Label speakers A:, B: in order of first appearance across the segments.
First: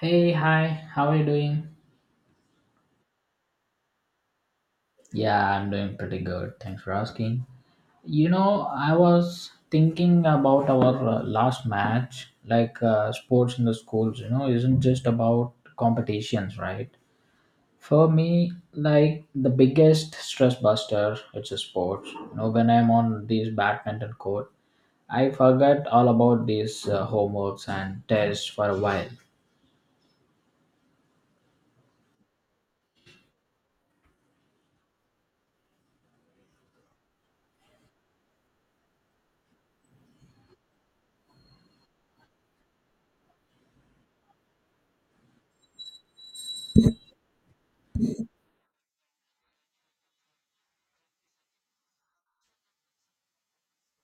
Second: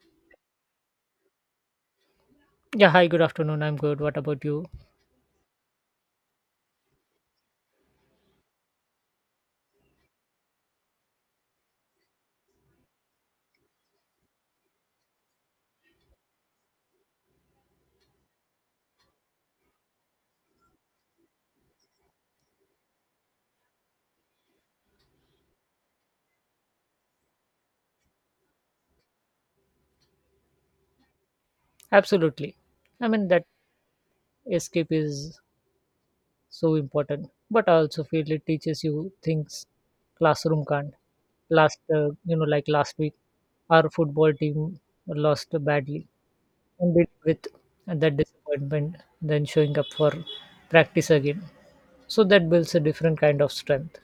A: Hey, hi, how are you doing?
B: Yeah, hi, good afternoon. I'm good. What about you?
A: Yeah, I'm doing pretty good. Thanks for asking. You know, I was thinking about our last match, like sports in the schools, you know, isn't just about competitions, right? For me, like the biggest stress buster, it's a sports. You know, when I'm on this badminton court, I forget all about these homeworks and tests for a while.
B: Absolutely. I mean, that escape is so important, but I also feel it teaches you things classroom can't. Last, like last week, our football team lost badly and did with that disappointment, then showing up for practice again. So that builds a different kind of strength.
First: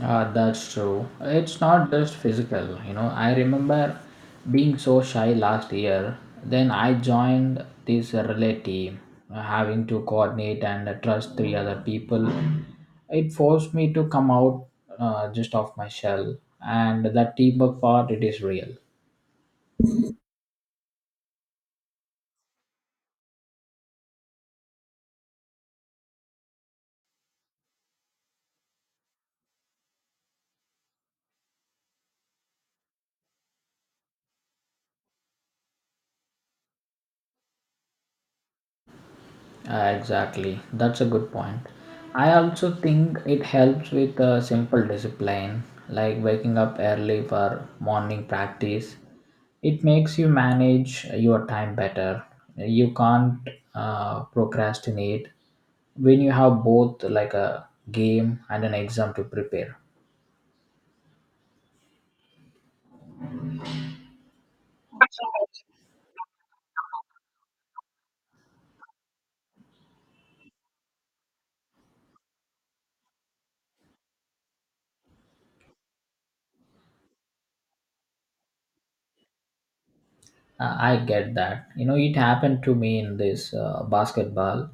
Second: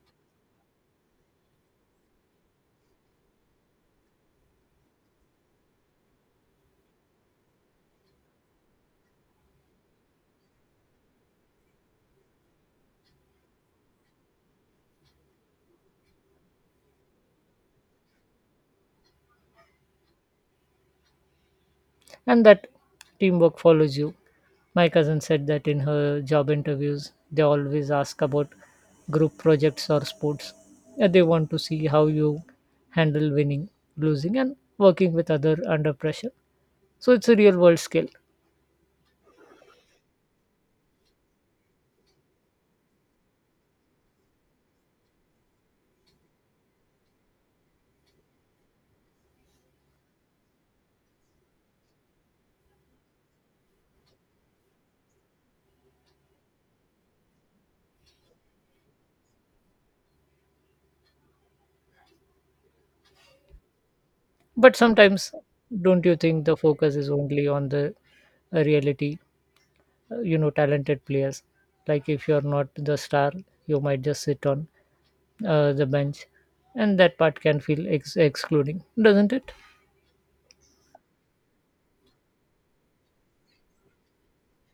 A: That's true. It's not just physical, you know. I remember being so shy last year. Then I joined this relay team, having to coordinate and trust three other people. It forced me to come out just off my shell, and that teamwork part it is real.
B: And that teamwork follows you. My cousin said that in her job interviews, they always ask about group projects or sports. Yeah, they want to see how you handle winning, losing, and working with other under pressure. So it's a real world skill.
A: Exactly. That's a good point. I also think it helps with a simple discipline, like waking up early for morning practice. It makes you manage your time better. You can't procrastinate when you have both like a game and an exam to prepare.
B: But sometimes, don't you think the focus is only on the reality? Talented players. Like if you're not the star, you might just sit on the bench, and that part can feel excluding, doesn't it?
A: I get that. You know, it happened to me in this basketball.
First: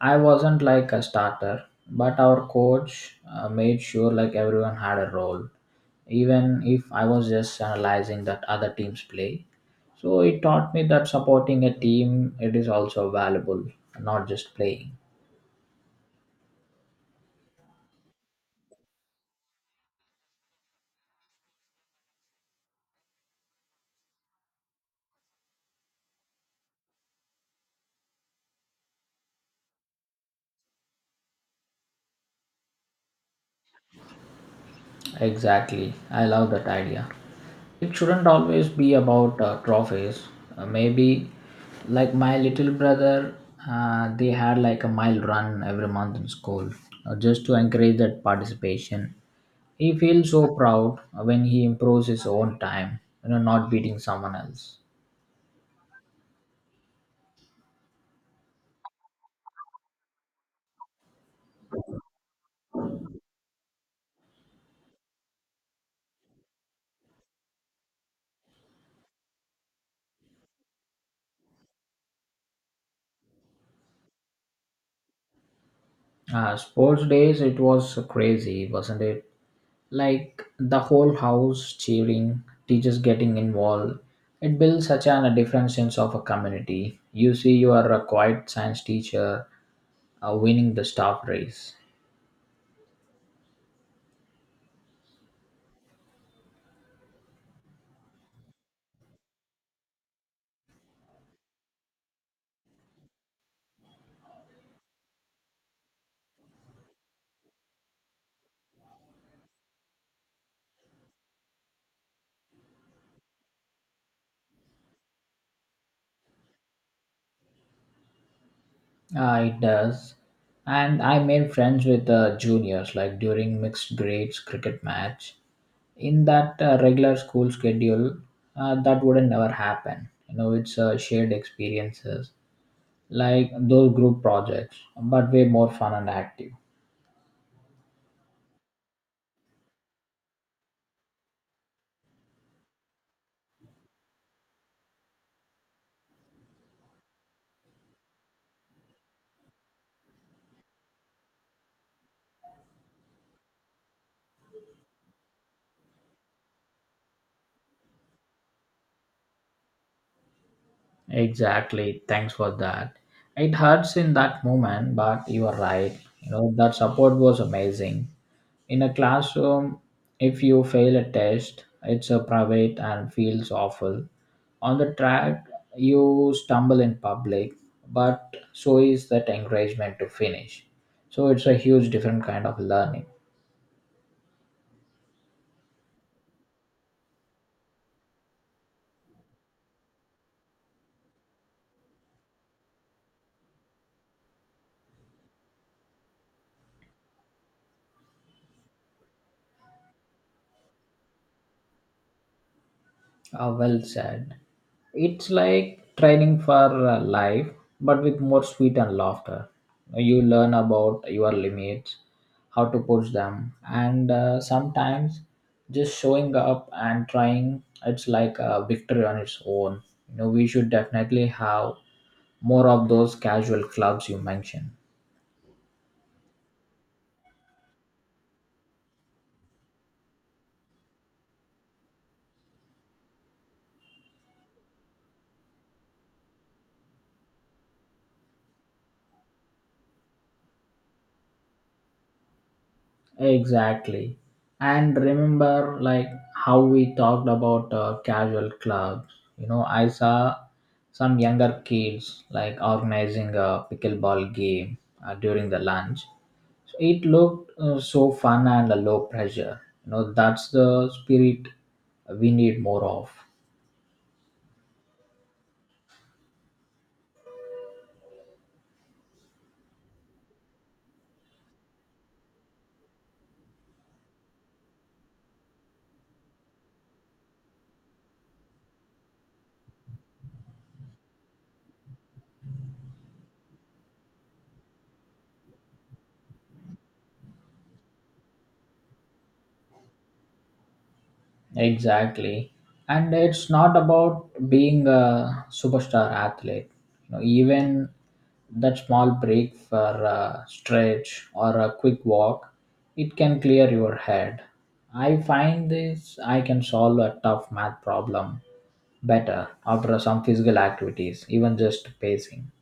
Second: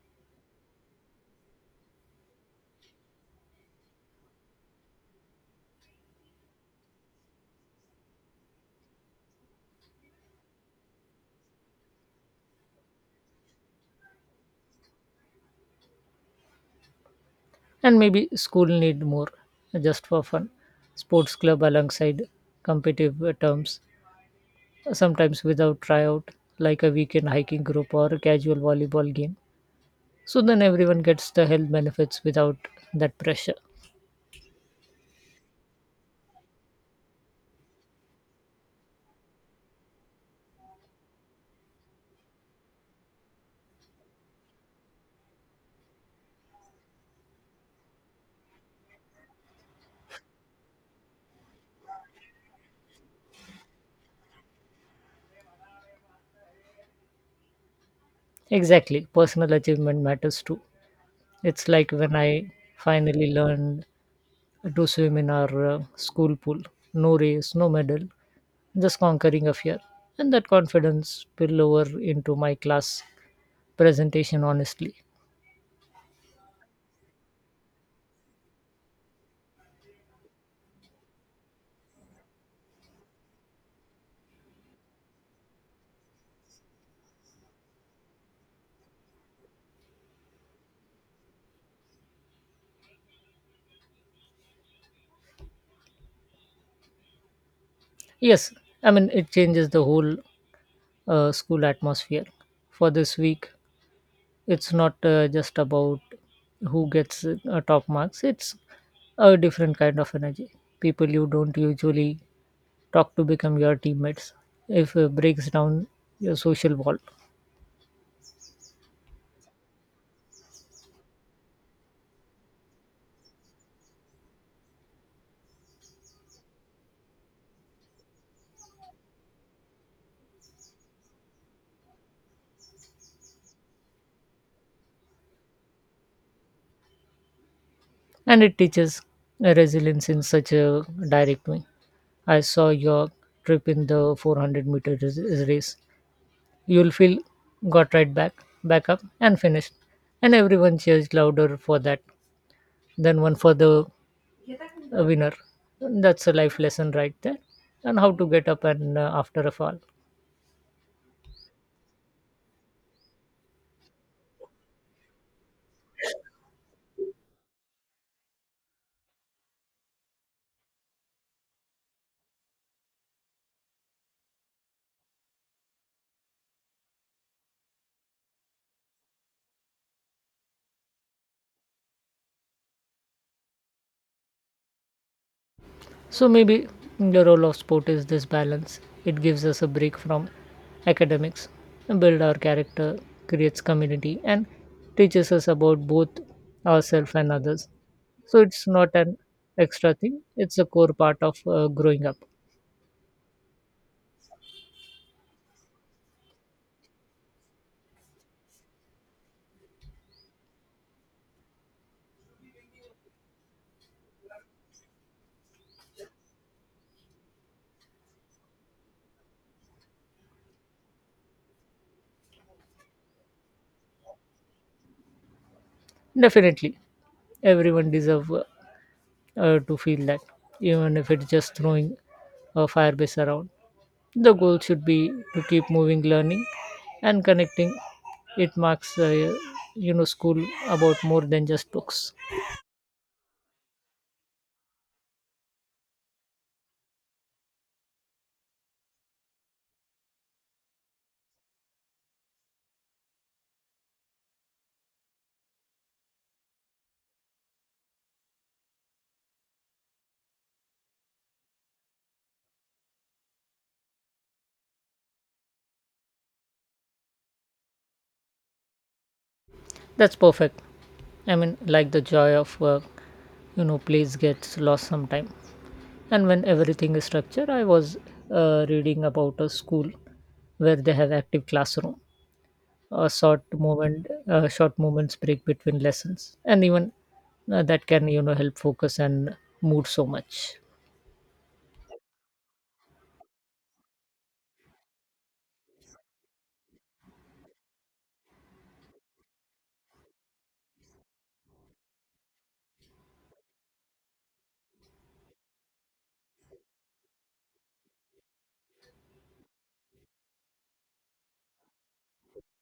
A: I wasn't like a starter, but our coach made sure like everyone had a role, even if I was just analyzing that other team's play. So it taught me that supporting a team it is also valuable, not just playing.
B: And maybe school need more just for fun sports club alongside competitive terms, sometimes without tryout, like a weekend hiking group or a casual volleyball game, so then everyone gets the health benefits without that pressure.
A: Exactly. I love that idea. It shouldn't always be about trophies. Maybe like my little brother, they had like a mile run every month in school just to encourage that participation. He feels so proud when he improves his own time, you know, not beating someone else.
B: Exactly, personal achievement matters too. It's like when I finally learned to swim in our school pool. No race, no medal, just conquering a fear. And that confidence spill over into my class presentation, honestly.
A: Sports days, it was crazy, wasn't it? Like the whole house cheering, teachers getting involved. It builds such a different sense of a community. You see, you are a quiet science teacher winning the staff race.
B: Yes, I mean, it changes the whole school atmosphere. For this week, it's not just about who gets top marks, it's a different kind of energy. People you don't usually talk to become your teammates if it breaks down your social wall.
A: It does. And I made friends with juniors, like during mixed grades cricket match. In that regular school schedule, that wouldn't never happen. You know, it's shared experiences, like those group projects, but way more fun and active.
B: And it teaches resilience in such a direct way. I saw your trip in the 400 meter race. You'll feel got right back, back up, and finished. And everyone cheers louder for that than one for the winner. That's a life lesson right there, and how to get up and after a fall.
A: Exactly. Thanks for that. It hurts in that moment, but you are right. You know, that support was amazing. In a classroom, if you fail a test, it's a private and feels awful. On the track, you stumble in public, but so is that encouragement to finish. So it's a huge different kind of learning.
B: So maybe the role of sport is this balance. It gives us a break from academics, build our character, creates community, and teaches us about both ourselves and others. So it's not an extra thing. It's a core part of growing up.
A: Ah, well said. It's like training for life, but with more sweet and laughter. You learn about your limits, how to push them, and sometimes just showing up and trying. It's like a victory on its own. You know, we should definitely have more of those casual clubs you mentioned.
B: Definitely, everyone deserves to feel that, even if it's just throwing a firebase around. The goal should be to keep moving learning and connecting. It marks school about more than just books.
A: Exactly. And remember, like how we talked about casual clubs. You know, I saw some younger kids like organizing a pickleball game during the lunch. So it looked so fun and low pressure. You know, that's the spirit we need more of.
B: That's perfect. I mean, like the joy of work, you know, place gets lost sometime. And when everything is structured, I was reading about a school where they have active classroom, short moments break between lessons, and even that can, you know, help focus and mood so much.
A: Exactly. And it's not about being a superstar athlete. You know, even that small break for a stretch or a quick walk, it can clear your head. I find this I can solve a tough math problem better after some physical activities, even just pacing.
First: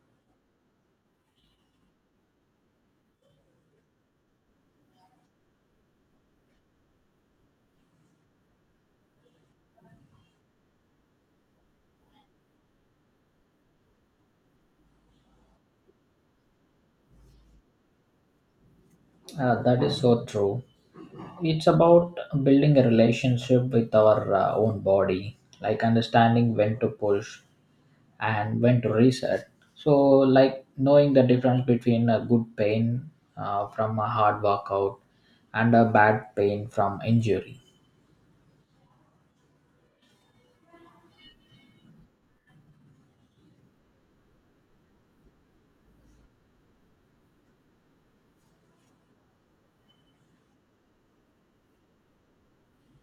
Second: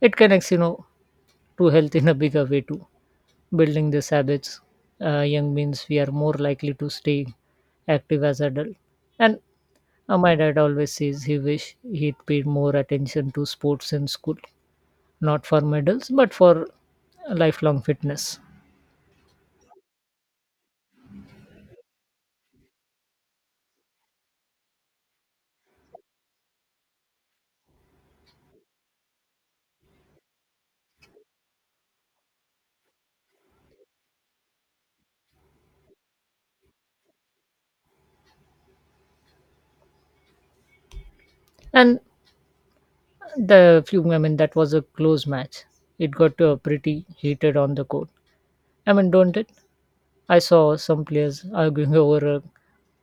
B: It connects, you know, to health in a bigger way too. Building these habits, young means we are more likely to stay active as adult. And my dad always says he wish he'd paid more attention to sports in school, not for medals but for lifelong fitness.
A: That is so true. It's about building a relationship with our own body, like understanding when to push and when to reset. So, like knowing the difference between a good pain from a hard workout and a bad pain from injury,
B: And the few, I mean, that was a close match. It got pretty heated on the court. I mean, don't it? I saw some players arguing over a,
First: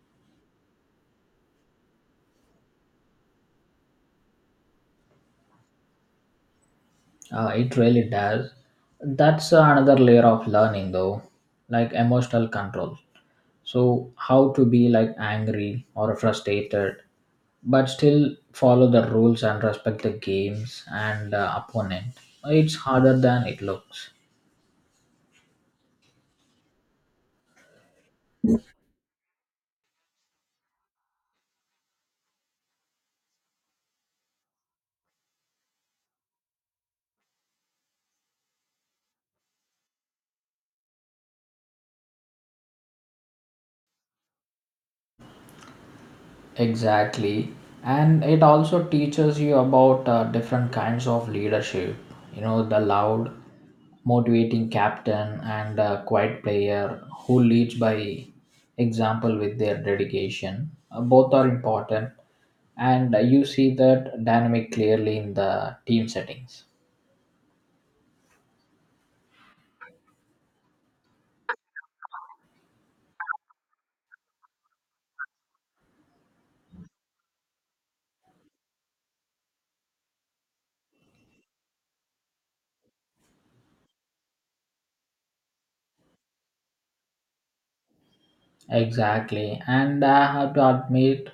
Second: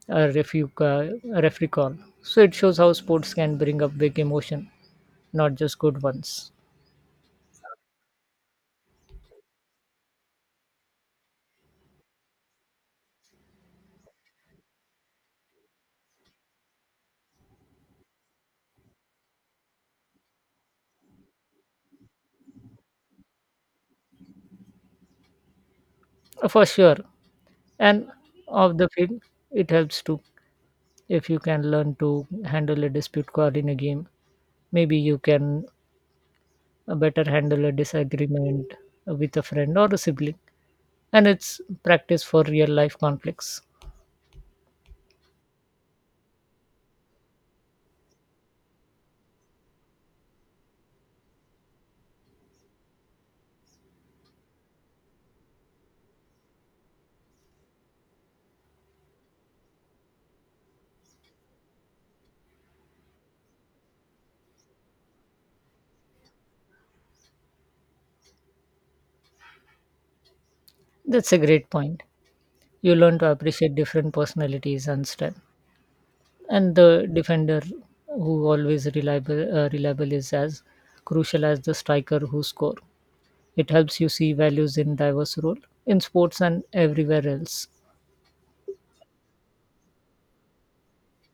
B: a, refu- uh, a referee call. So it shows how sports can bring up big emotion, not just good ones.
A: it really does. That's another layer of learning, though, like emotional control. So, how to be like angry or frustrated, but still follow the rules and respect the games and opponent. It's harder than it looks.
B: For sure, and off the field it helps too. If you can learn to handle a dispute call in a game, maybe you can better handle a disagreement with a friend or a sibling, and it's practice for real life conflicts.
A: Exactly. And it also teaches you about different kinds of leadership. You know, the loud, motivating captain and a quiet player who leads by example with their dedication. Both are important. And you see that dynamic clearly in the team settings.
B: That's a great point. You learn to appreciate different personalities and strength, and the defender who always reliable is as crucial as the striker who score. It helps you see values in diverse role, in sports and everywhere else.
A: Exactly. And I have to admit,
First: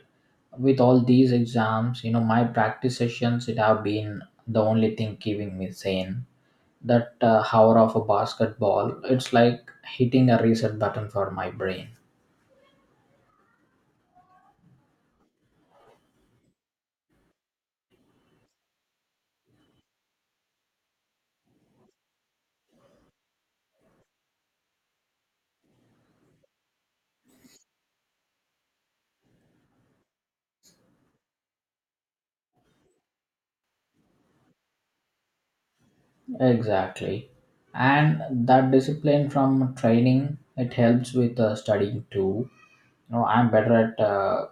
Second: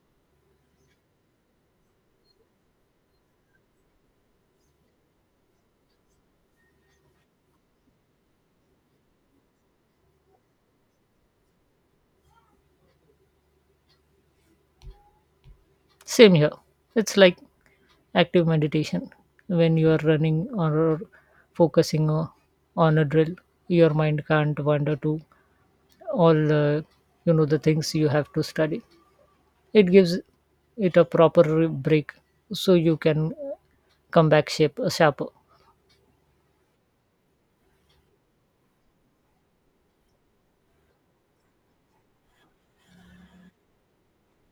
A: with all these exams, you know, my practice sessions, it have been the only thing keeping me sane. That hour of a basketball, it's like hitting a reset button for my brain.
B: Same here. It's like active meditation. When you are running or focusing on a drill, your mind can't wander to all you know the things you have to study. It gives it a proper break so you can come back shape sharper.
A: Exactly. And that discipline from training, it helps with studying too. You know, I'm better at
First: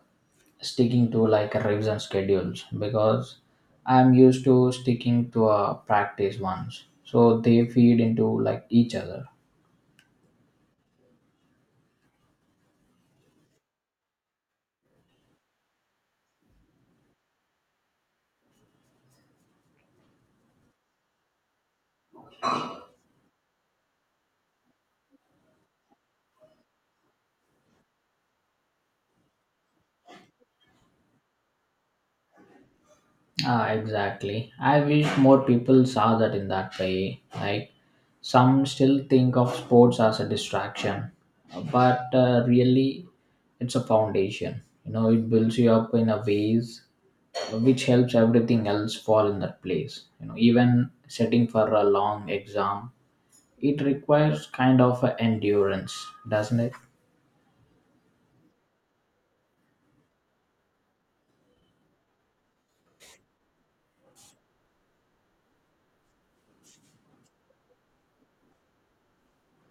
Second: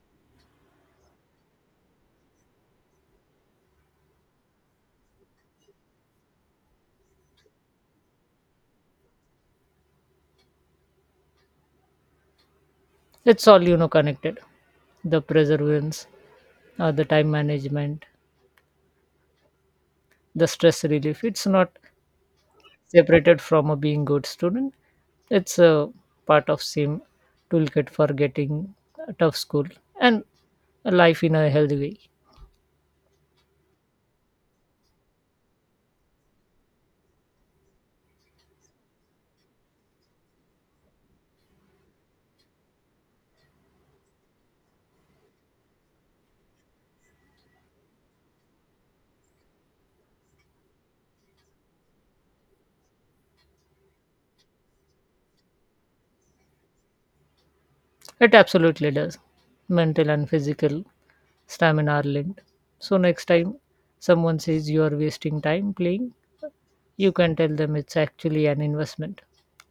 A: sticking to like revision schedules because I'm used to sticking to a practice once. So they feed into like each other.
B: It's all, you know, connected. The perseverance, the time management, the stress relief. It's not separated from a being good student, it's a part of same toolkit for getting a tough school and a life in a healthy way.
A: Ah, exactly. I wish more people saw that in that way. Like, some still think of sports as a distraction, but really, it's a foundation. You know, it builds you up in a ways which helps everything else fall in that place. You know, even setting for a long exam, it requires kind of a endurance, doesn't it?
B: It absolutely does. Mental and physical stamina are linked. So next time someone says you are wasting time playing, you can tell them it's actually an investment.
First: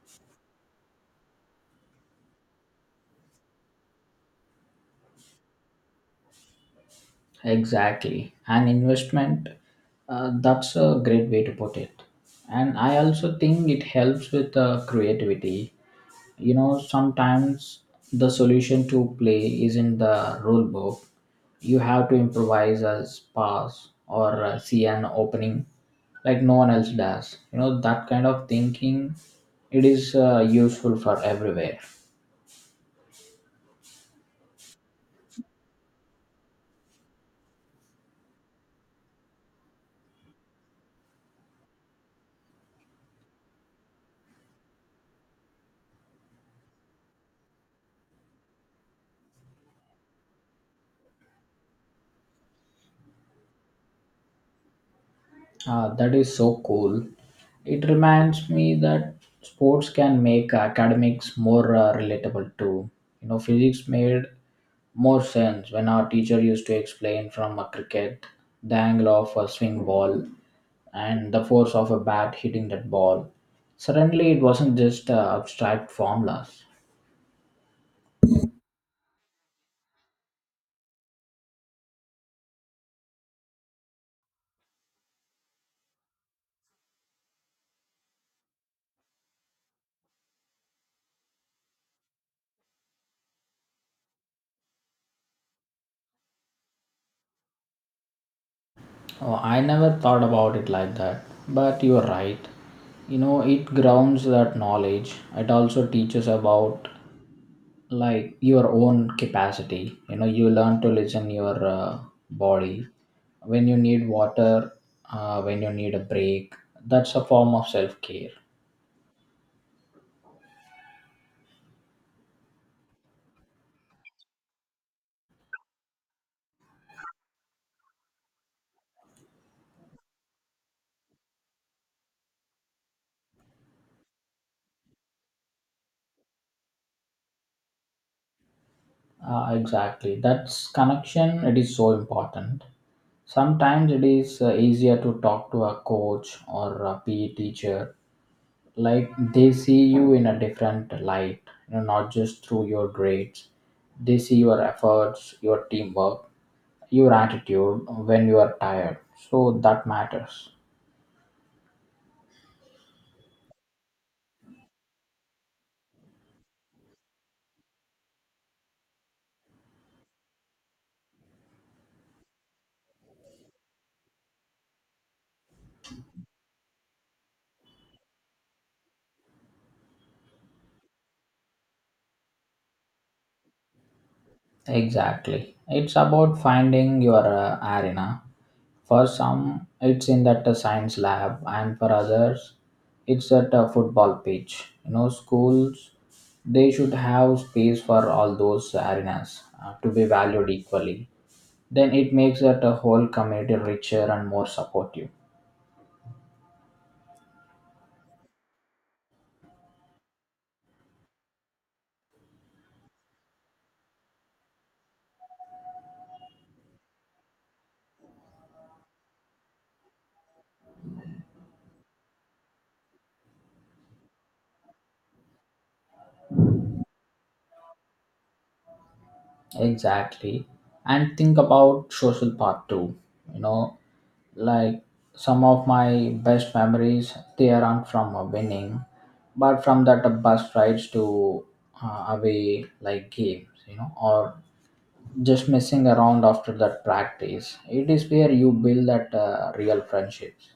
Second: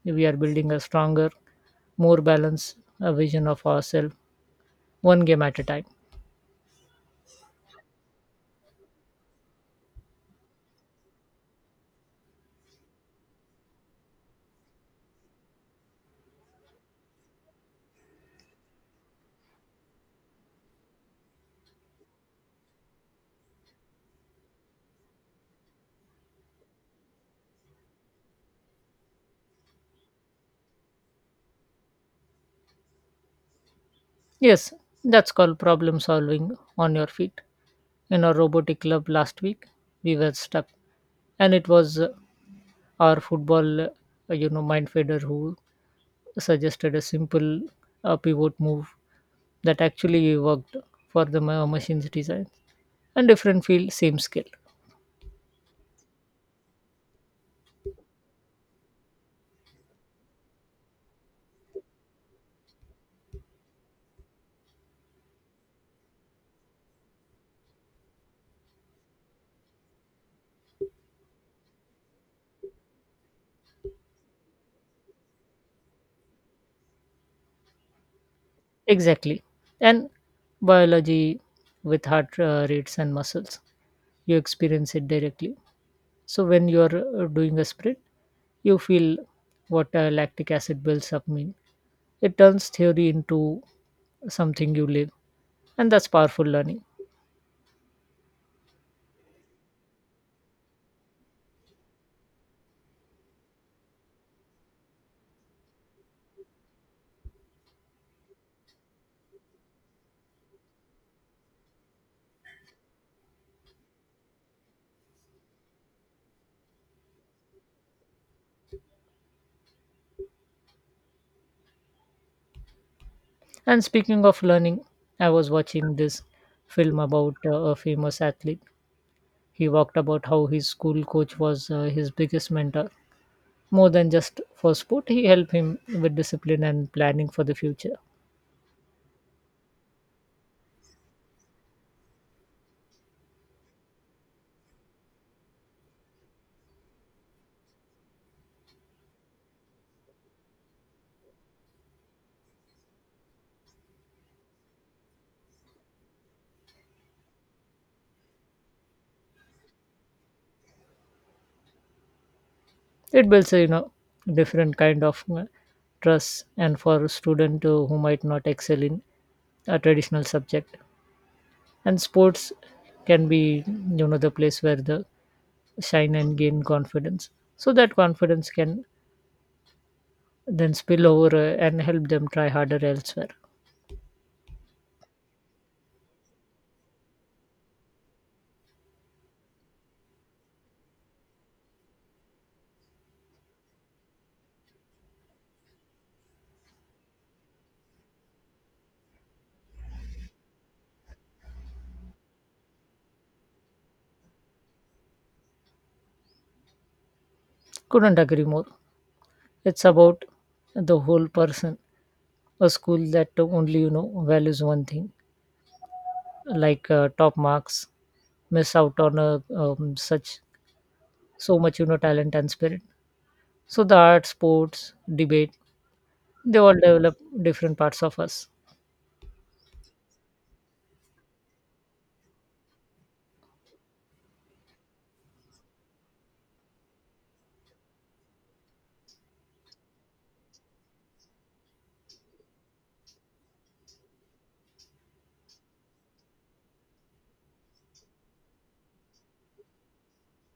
B: We are building a stronger, more balanced vision of ourselves, one game at a time.
A: Exactly. An investment, that's a great way to put it. And I also think it helps with creativity. You know, sometimes the solution to play is in the rule book. You have to improvise as pass or see an opening like no one else does. You know, that kind of thinking, it is useful for everywhere.
B: Yes, that's called problem solving on your feet. In our robotic club last week, we were stuck, and it was our mind feeder who suggested a simple pivot move that actually worked for the machine's design. And different field, same skill.
A: Ah, that is so cool. It reminds me that sports can make academics more relatable too. You know, physics made more sense when our teacher used to explain from a cricket, the angle of a swing ball, and the force of a bat hitting that ball. Suddenly, it wasn't just abstract formulas.
B: Exactly. And biology with heart rates and muscles, you experience it directly. So when you are doing a sprint, you feel what lactic acid builds up mean. It turns theory into something you live, and that's powerful learning.
A: Oh, I never thought about it like that, but you're right. You know, it grounds that knowledge. It also teaches about like your own capacity. You know, you learn to listen your body when you need water, when you need a break. That's a form of self-care.
B: And speaking of learning, I was watching this film about a famous athlete. He talked about how his school coach was his biggest mentor. More than just for sport, he helped him with discipline and planning for the future.
A: Exactly, that's connection, it is so important. Sometimes it is easier to talk to a coach or a PE teacher, like they see you in a different light, you know, not just through your grades. They see your efforts, your teamwork, your attitude when you are tired, so that matters.
B: It builds a, you know, different kind of trust, and for a student who might not excel in a traditional subject and sports can be, you know, the place where the shine and gain confidence, so that confidence can then spill over and help them try harder elsewhere.
A: Exactly. It's about finding your arena. For some it's in that science lab, and for others it's at a football pitch. You know, schools, they should have space for all those arenas to be valued equally. Then it makes that a whole community richer and more supportive.
B: Couldn't agree more. It's about the whole person. A school that only, you know, values one thing, like top marks, miss out on a, um, such so much, you know, talent and spirit. So the art sports debate, they all develop different parts of us.
A: Exactly. And think about social part too. You know, like some of my best memories, they aren't from winning, but from that bus rides to away like games, you know, or just messing around after that practice. It is where you build that real friendships.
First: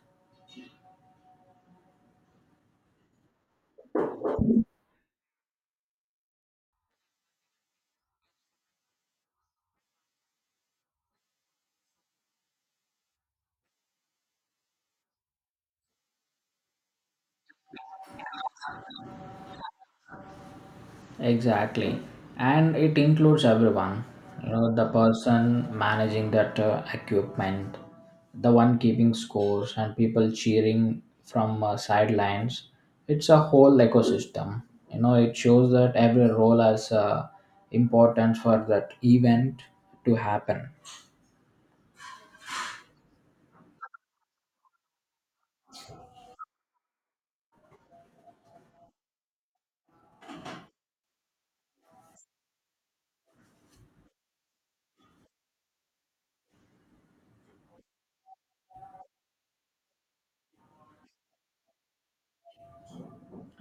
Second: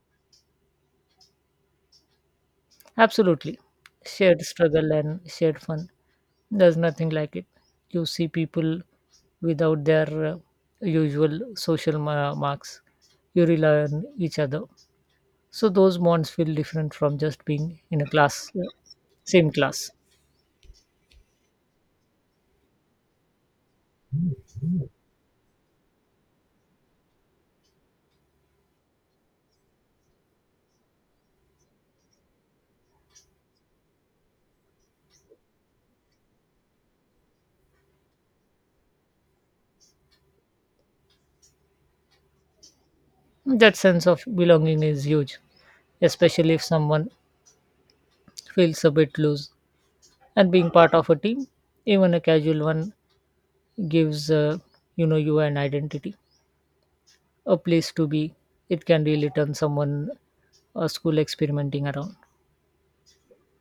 B: Absolutely. Shared struggle and shared fun. There's nothing like it. You see people without their usual social marks. You rely on each other. So those bonds feel different from just being in same class.
A: Exactly. And it includes everyone. You know, the person managing that equipment, the one keeping scores, and people cheering from sidelines. It's a whole ecosystem. You know, it shows that every role has importance for that event to happen.
B: That sense of belonging is huge, especially if someone feels a bit loose. And being part of a team, even a casual one, gives you an identity, a place to be. It can really turn someone a school experimenting around.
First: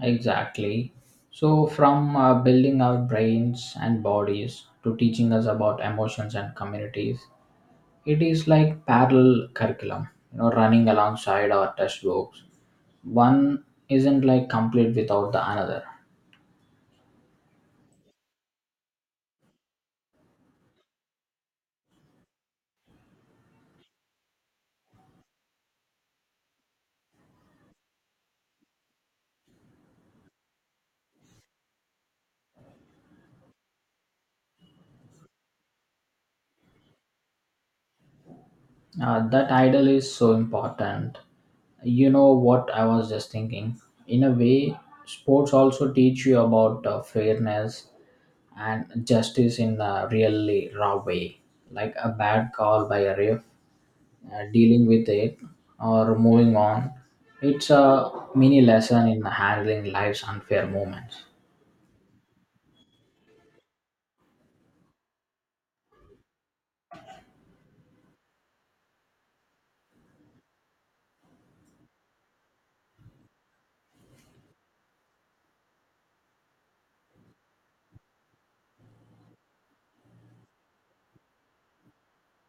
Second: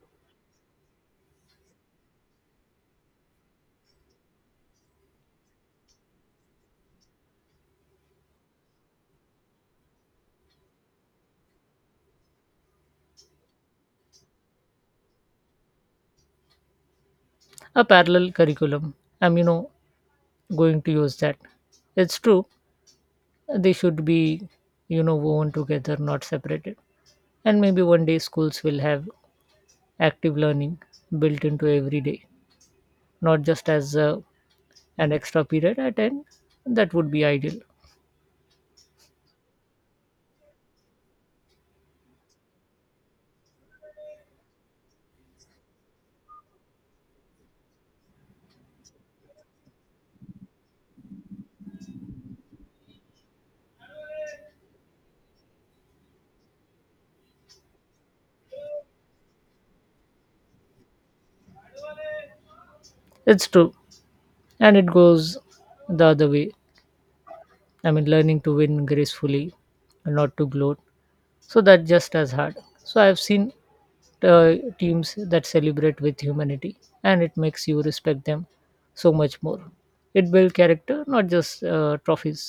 A: Exactly. So, from building our brains and bodies to teaching us about emotions and communities, it is like parallel curriculum, you know, running alongside our textbooks. One isn't like complete without the another.
B: A parallel curriculum. I'm, you know, going to use that. It's true. They should be, you know, woven together, not separated. And maybe one day schools will have active learning built into every day, not just as an extra period at end. That would be ideal.
A: That idol is so important. You know what I was just thinking, in a way sports also teach you about fairness and justice in a really raw way. Like a bad call by a ref, dealing with it or moving on, it's a mini lesson in handling life's unfair moments.
B: It's true. And it goes the other way. I mean, learning to win gracefully, not to gloat. So that just as hard. So I've seen uh, teams that celebrate with humanity, and it makes you respect them so much more. It builds character, not just trophies.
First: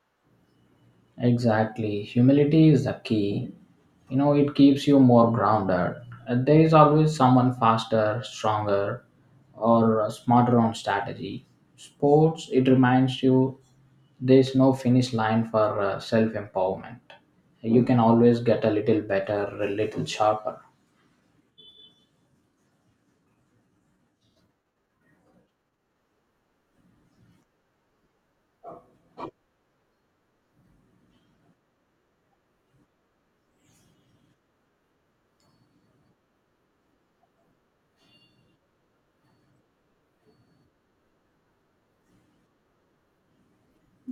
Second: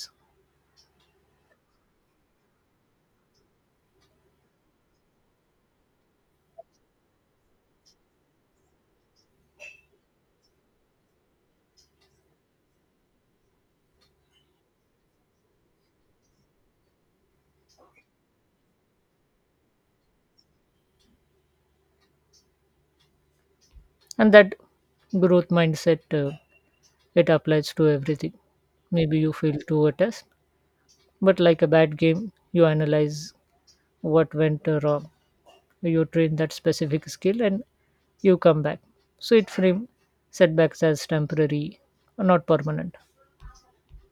A: Exactly. Humility is the key. You know, it keeps you more grounded. There is always someone faster, stronger, or smarter on strategy. Sports, it reminds you there's no finish line for self empowerment. You can always get a little better, a little sharper.
B: And that growth mindset it applies to everything. Maybe you fail to a test, but like a bad game you analyze what went wrong, you train that specific skill and you come back. So it frame setbacks as temporary, not permanent.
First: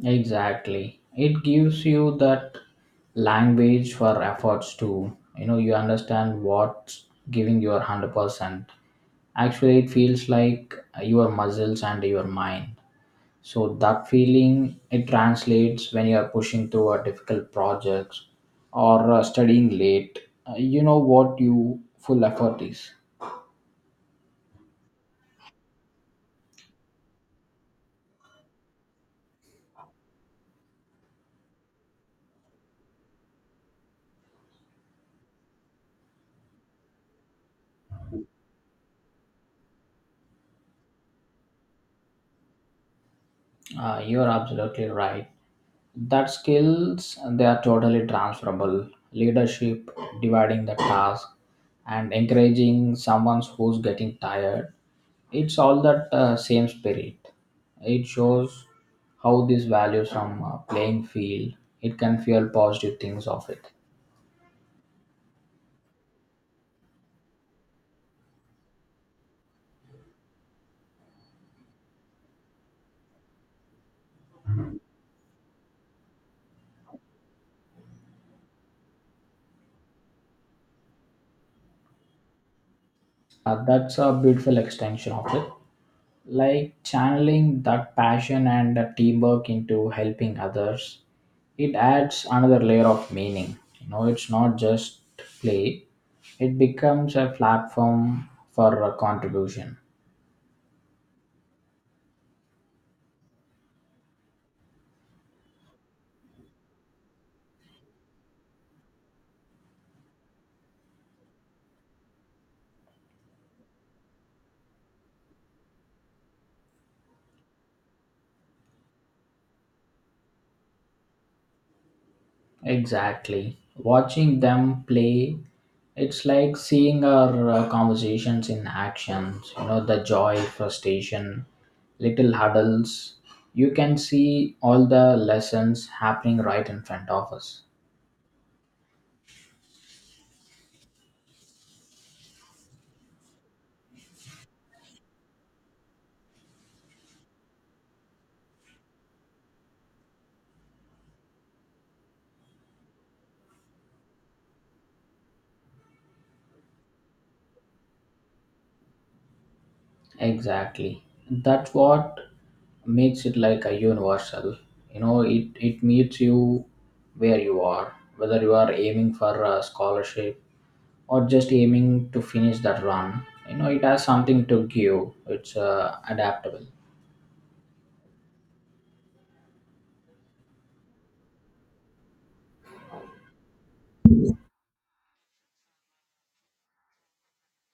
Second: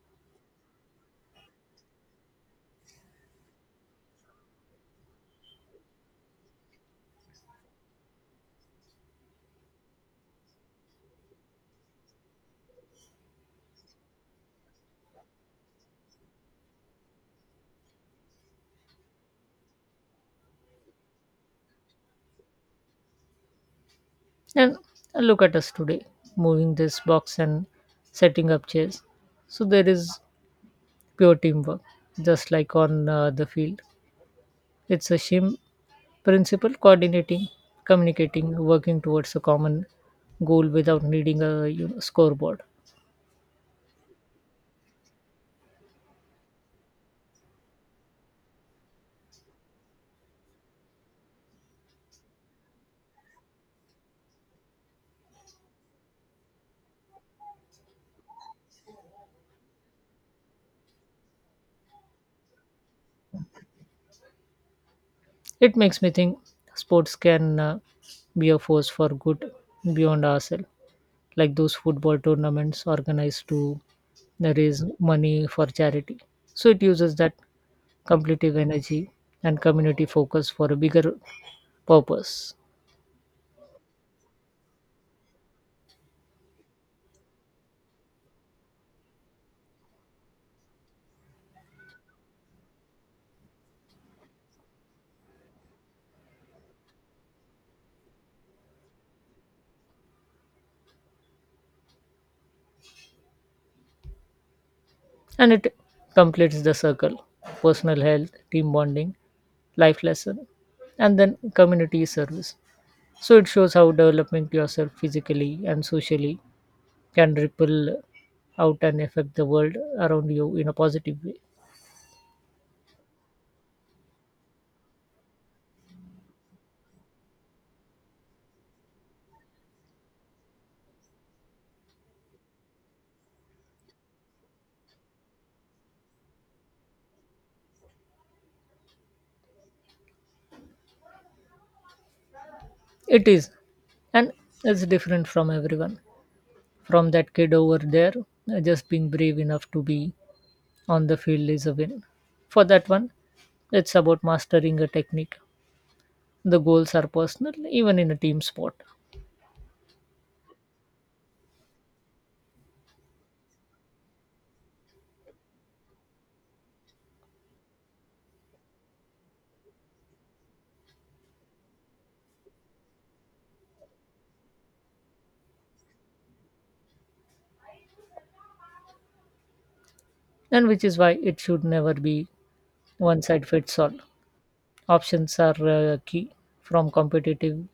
A: Exactly. It gives you that language for efforts too. You know, you understand what's giving your 100%. Actually it feels like your muscles and your mind, so that feeling it translates when you are pushing through a difficult projects or studying late. You know what you full effort is.
B: And look at us today, moving this box and setting up chairs. So there is pure teamwork, just like on the field. It's a shame principle coordinating, communicating, working towards a common goal without needing a, you know, scoreboard.
A: You're absolutely right. That skills, they are totally transferable. Leadership, dividing the task, and encouraging someone who's getting tired, it's all that same spirit. It shows how these values from playing field, it can fuel positive things of it.
B: It makes me think sports can be a force for good beyond ourselves, like those football tournaments organized to raise money for charity. So it uses that competitive energy and community focus for a bigger purpose.
A: That's a beautiful extension of it, like channeling that passion and the teamwork into helping others. It adds another layer of meaning. You know, it's not just play. It becomes a platform for contribution.
B: And it completes the circle: personal health, team bonding, life lesson, and then community service. So it shows how developing yourself physically and socially can ripple out and affect the world around you in a positive way.
A: Exactly. Watching them play, it's like seeing our conversations in actions, you know, the joy, frustration, little huddles. You can see all the lessons happening right in front of us.
B: It is, and it's different from everyone. From that kid over there, just being brave enough to be on the field is a win. For that one, it's about mastering a technique. The goals are personal, even in a team sport.
A: Exactly. That's what makes it like a universal. You know, it meets you where you are, whether you are aiming for a scholarship or just aiming to finish that run. You know, it has something to give. It's adaptable.
B: And which is why it should never be one size fits all. Options are key, from competitive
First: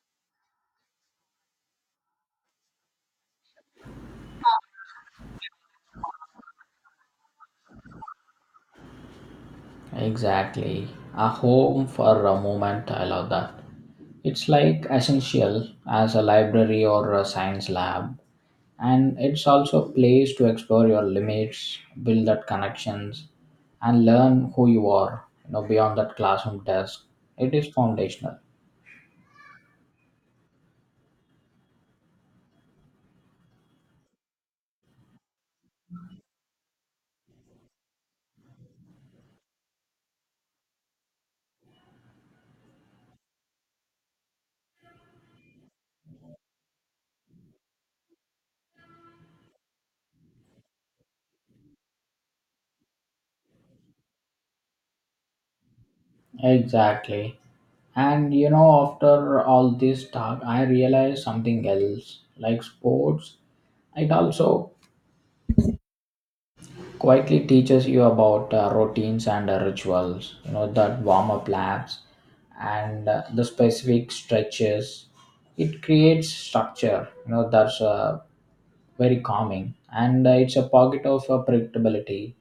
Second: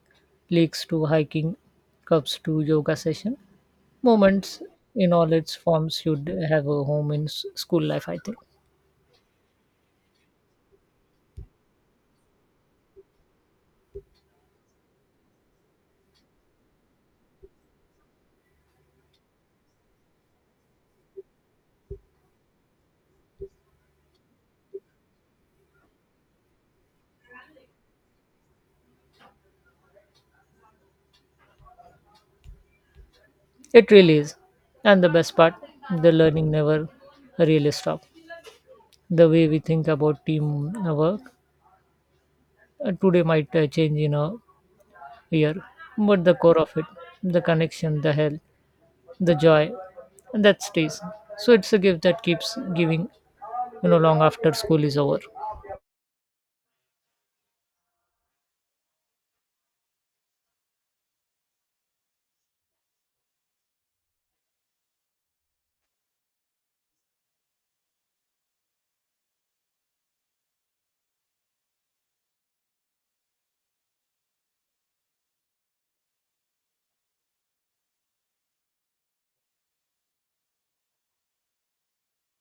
B: leagues to hiking cups to yoga session. Moments in all its forms should have a home in school life, I think.
A: Exactly. A home for a moment. I love that. It's like essential as a library or a science lab. And it's also a place to explore your limits, build that connections, and learn who you are, you know, beyond that classroom desk. It is foundational.
B: It really is. And the best part, the learning never really stops. The way we think about teamwork today might change in a here, but the core of it, the connection, the health, the joy, and that stays. So it's a gift that keeps giving, you know, long after school is over.
A: Exactly. And you know, after all this talk, I realized something else. Like sports, it also quietly teaches you about routines and rituals, you know, that warm up laps and the specific stretches. It creates structure, you know, that's very calming. And it's a pocket of predictability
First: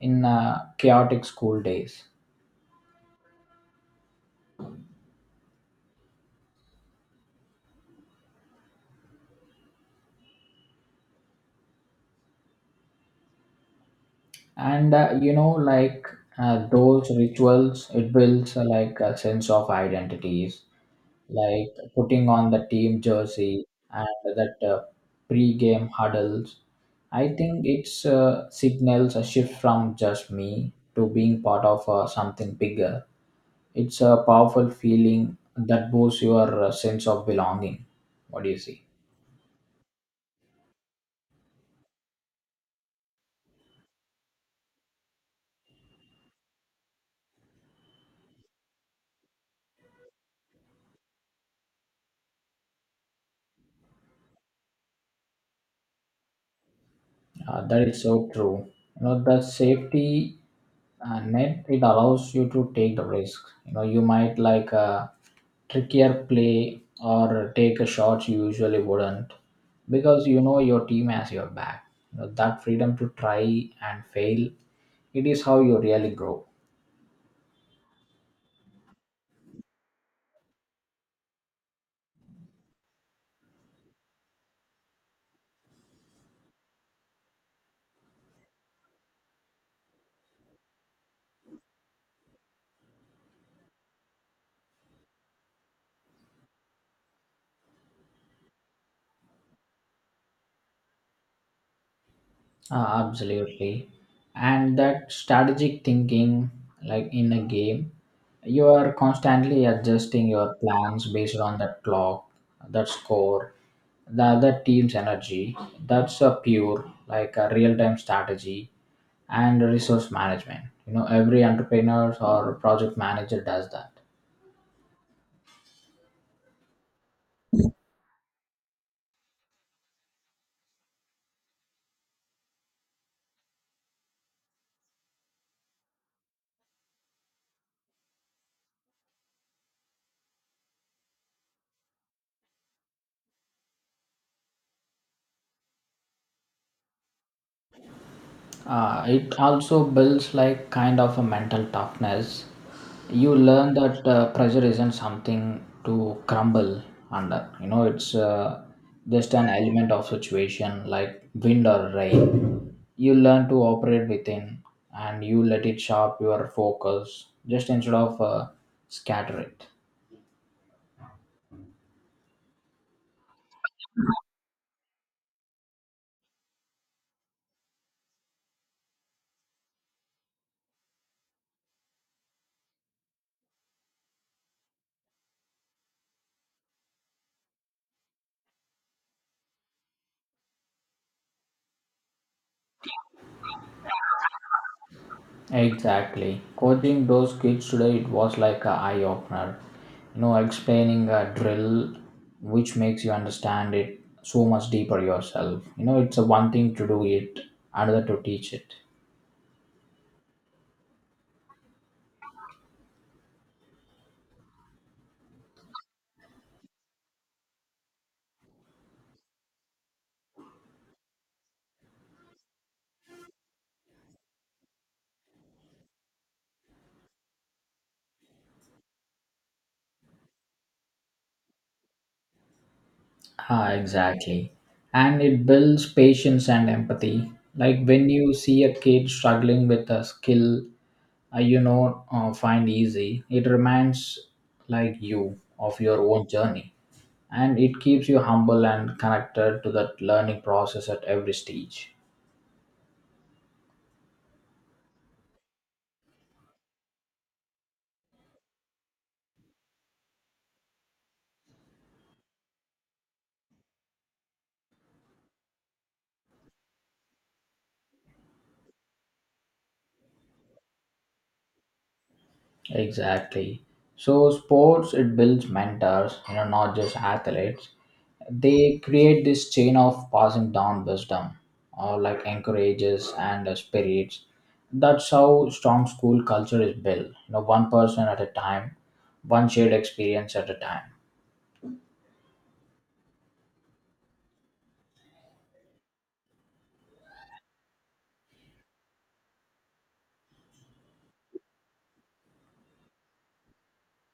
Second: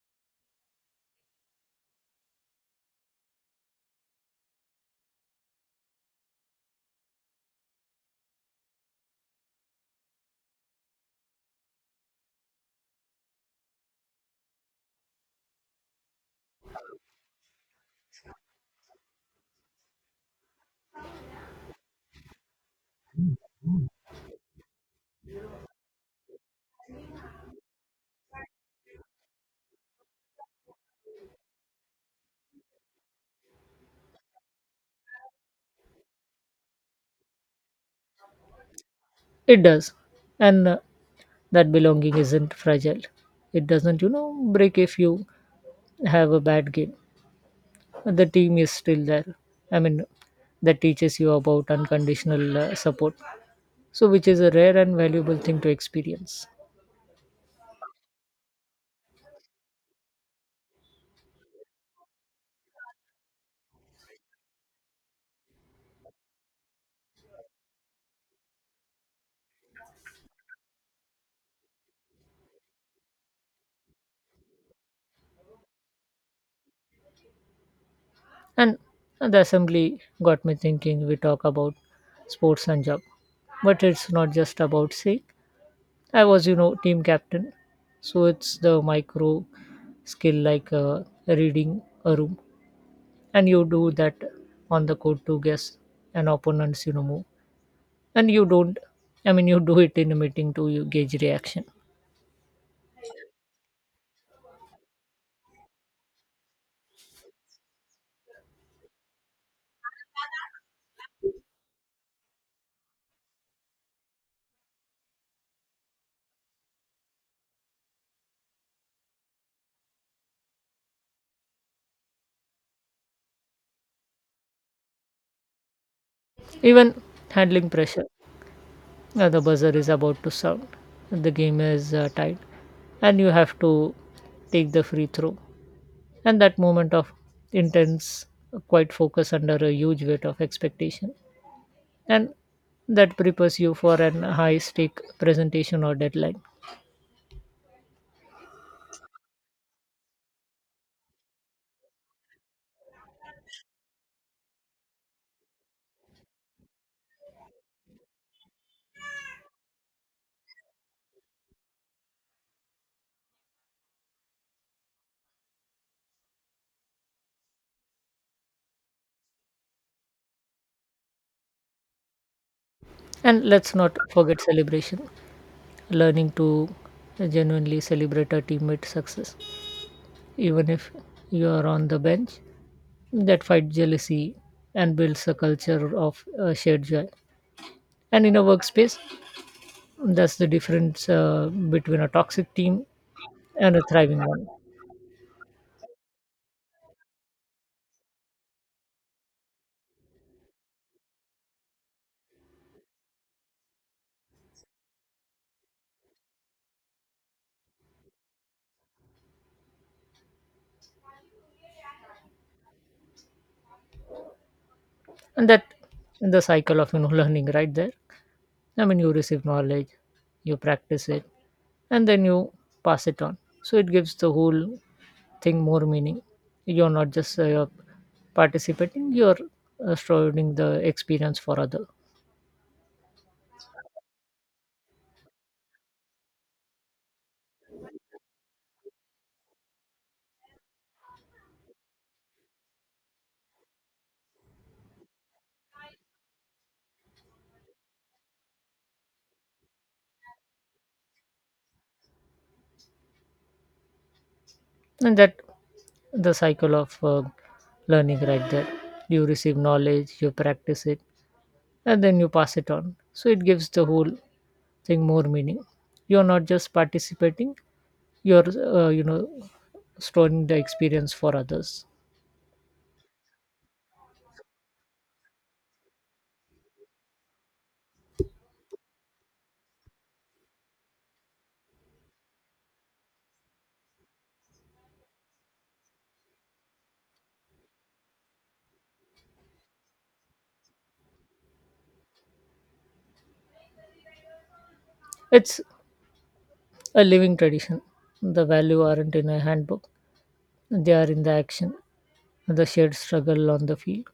A: in chaotic school days. And those rituals, it builds like a sense of identities, like putting on the team jersey and that pre-game huddles. I think it's signals a shift from just me to being part of something bigger. It's a powerful feeling that boosts your sense of belonging. What do you see?
B: It does, and that belonging isn't fragile. It doesn't, you know, break if you have a bad game. The team is still there. I mean, that teaches you about unconditional support, so which is a rare and valuable thing to experience.
A: That is so true. You know, the safety and net, it allows you to take the risk. You know, you might like a trickier play or take a shot you usually wouldn't, because you know your team has your back. You know, that freedom to try and fail, it is how you really grow.
B: And the assembly got me thinking, we talk about sports and job, but it's not just about say I was, you know, team captain. So it's the micro skill, like reading a room, and you do that on the court to guess an opponent's, you know, move. And you don't, I mean, you do it in a meeting to you gauge reaction.
A: Absolutely. And that strategic thinking, like in a game, you are constantly adjusting your plans based on that clock, that score, the other team's energy. That's a pure, like a real time strategy and resource management. You know, every entrepreneur or project manager does that.
B: Even handling pressure, the buzzer is about to sound, the game is tied, and you have to take the free throw, and that moment of intense quiet focus under a huge weight of expectation, and that prepares you for an high stake presentation or deadline.
A: It also builds like kind of a mental toughness. You learn that pressure isn't something to crumble under. You know, it's just an element of situation like wind or rain. You learn to operate within, and you let it sharp your focus just instead of scatter it.
B: And let's not forget celebration. Learning to genuinely celebrate a teammate success, even if you are on the bench, that fight jealousy and builds a culture of shared joy. And in a workspace, that's the difference between a toxic team and a thriving one.
A: Exactly. Coaching those kids today, it was like a eye opener. You know, explaining a drill which makes you understand it so much deeper yourself. You know, it's a one thing to do it, another to teach it.
B: And that the cycle of, you know, learning right there. I mean, you receive knowledge, you practice it, and then you pass it on. So it gives the whole thing more meaning. You're not just you're participating, you're providing the experience for other.
A: Ah, exactly. And it builds patience and empathy. Like when you see a kid struggling with a skill you know find easy, it reminds like you of your own journey. And it keeps you humble and connected to that learning process at every stage.
B: And that the cycle of learning right there, you receive knowledge, you practice it, and then you pass it on. So it gives the whole thing more meaning. You're not just participating, you're uh, you know storing the experience for others.
A: Exactly. So sports, it builds mentors, you know, not just athletes. They create this chain of passing down wisdom or like encourages and spirits. That's how strong school culture is built, you know, one person at a time, one shared experience at a time.
B: It's a living tradition. The value aren't in a handbook, they are in the action, the shared struggle on the field.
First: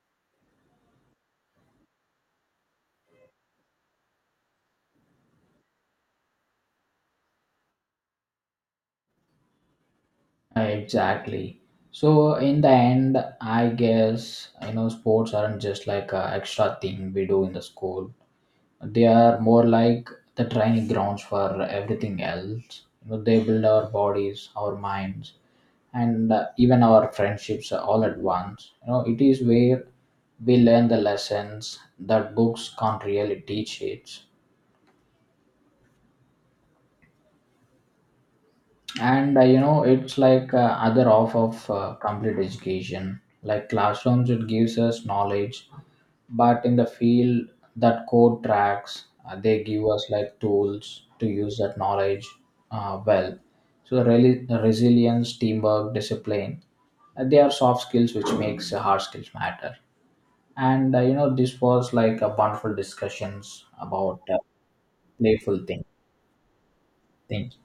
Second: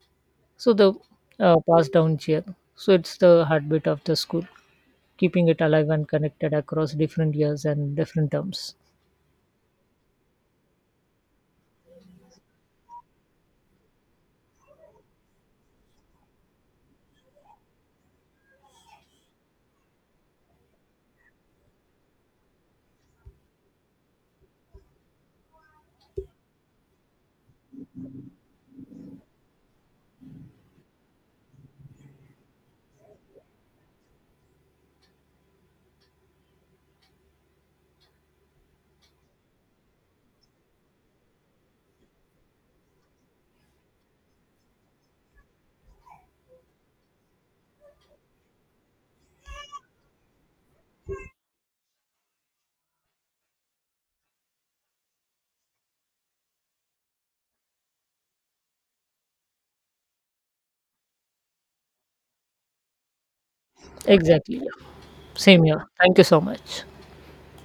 B: So the passed down cheer, so it's the heartbeat of the school, keeping it alive and connected across different years and different terms.
A: Exactly. So in the end, I guess, you know, sports aren't just like a extra thing we do in the school. They are more like the training grounds for everything else. You know, they build our bodies, our minds, and even our friendships all at once. You know, it is where we learn the lessons that books can't really teach it. And you know, it's like other off of complete education, like classrooms, it gives us knowledge, but in the field, that code tracks, they give us like tools to use that knowledge well. So really resilience, teamwork, discipline, they are soft skills which makes hard skills matter. And you know, this was like a wonderful discussions about
B: Exactly, yeah.
A: playful
B: Same
A: thing,
B: here, thank you so much.
A: things.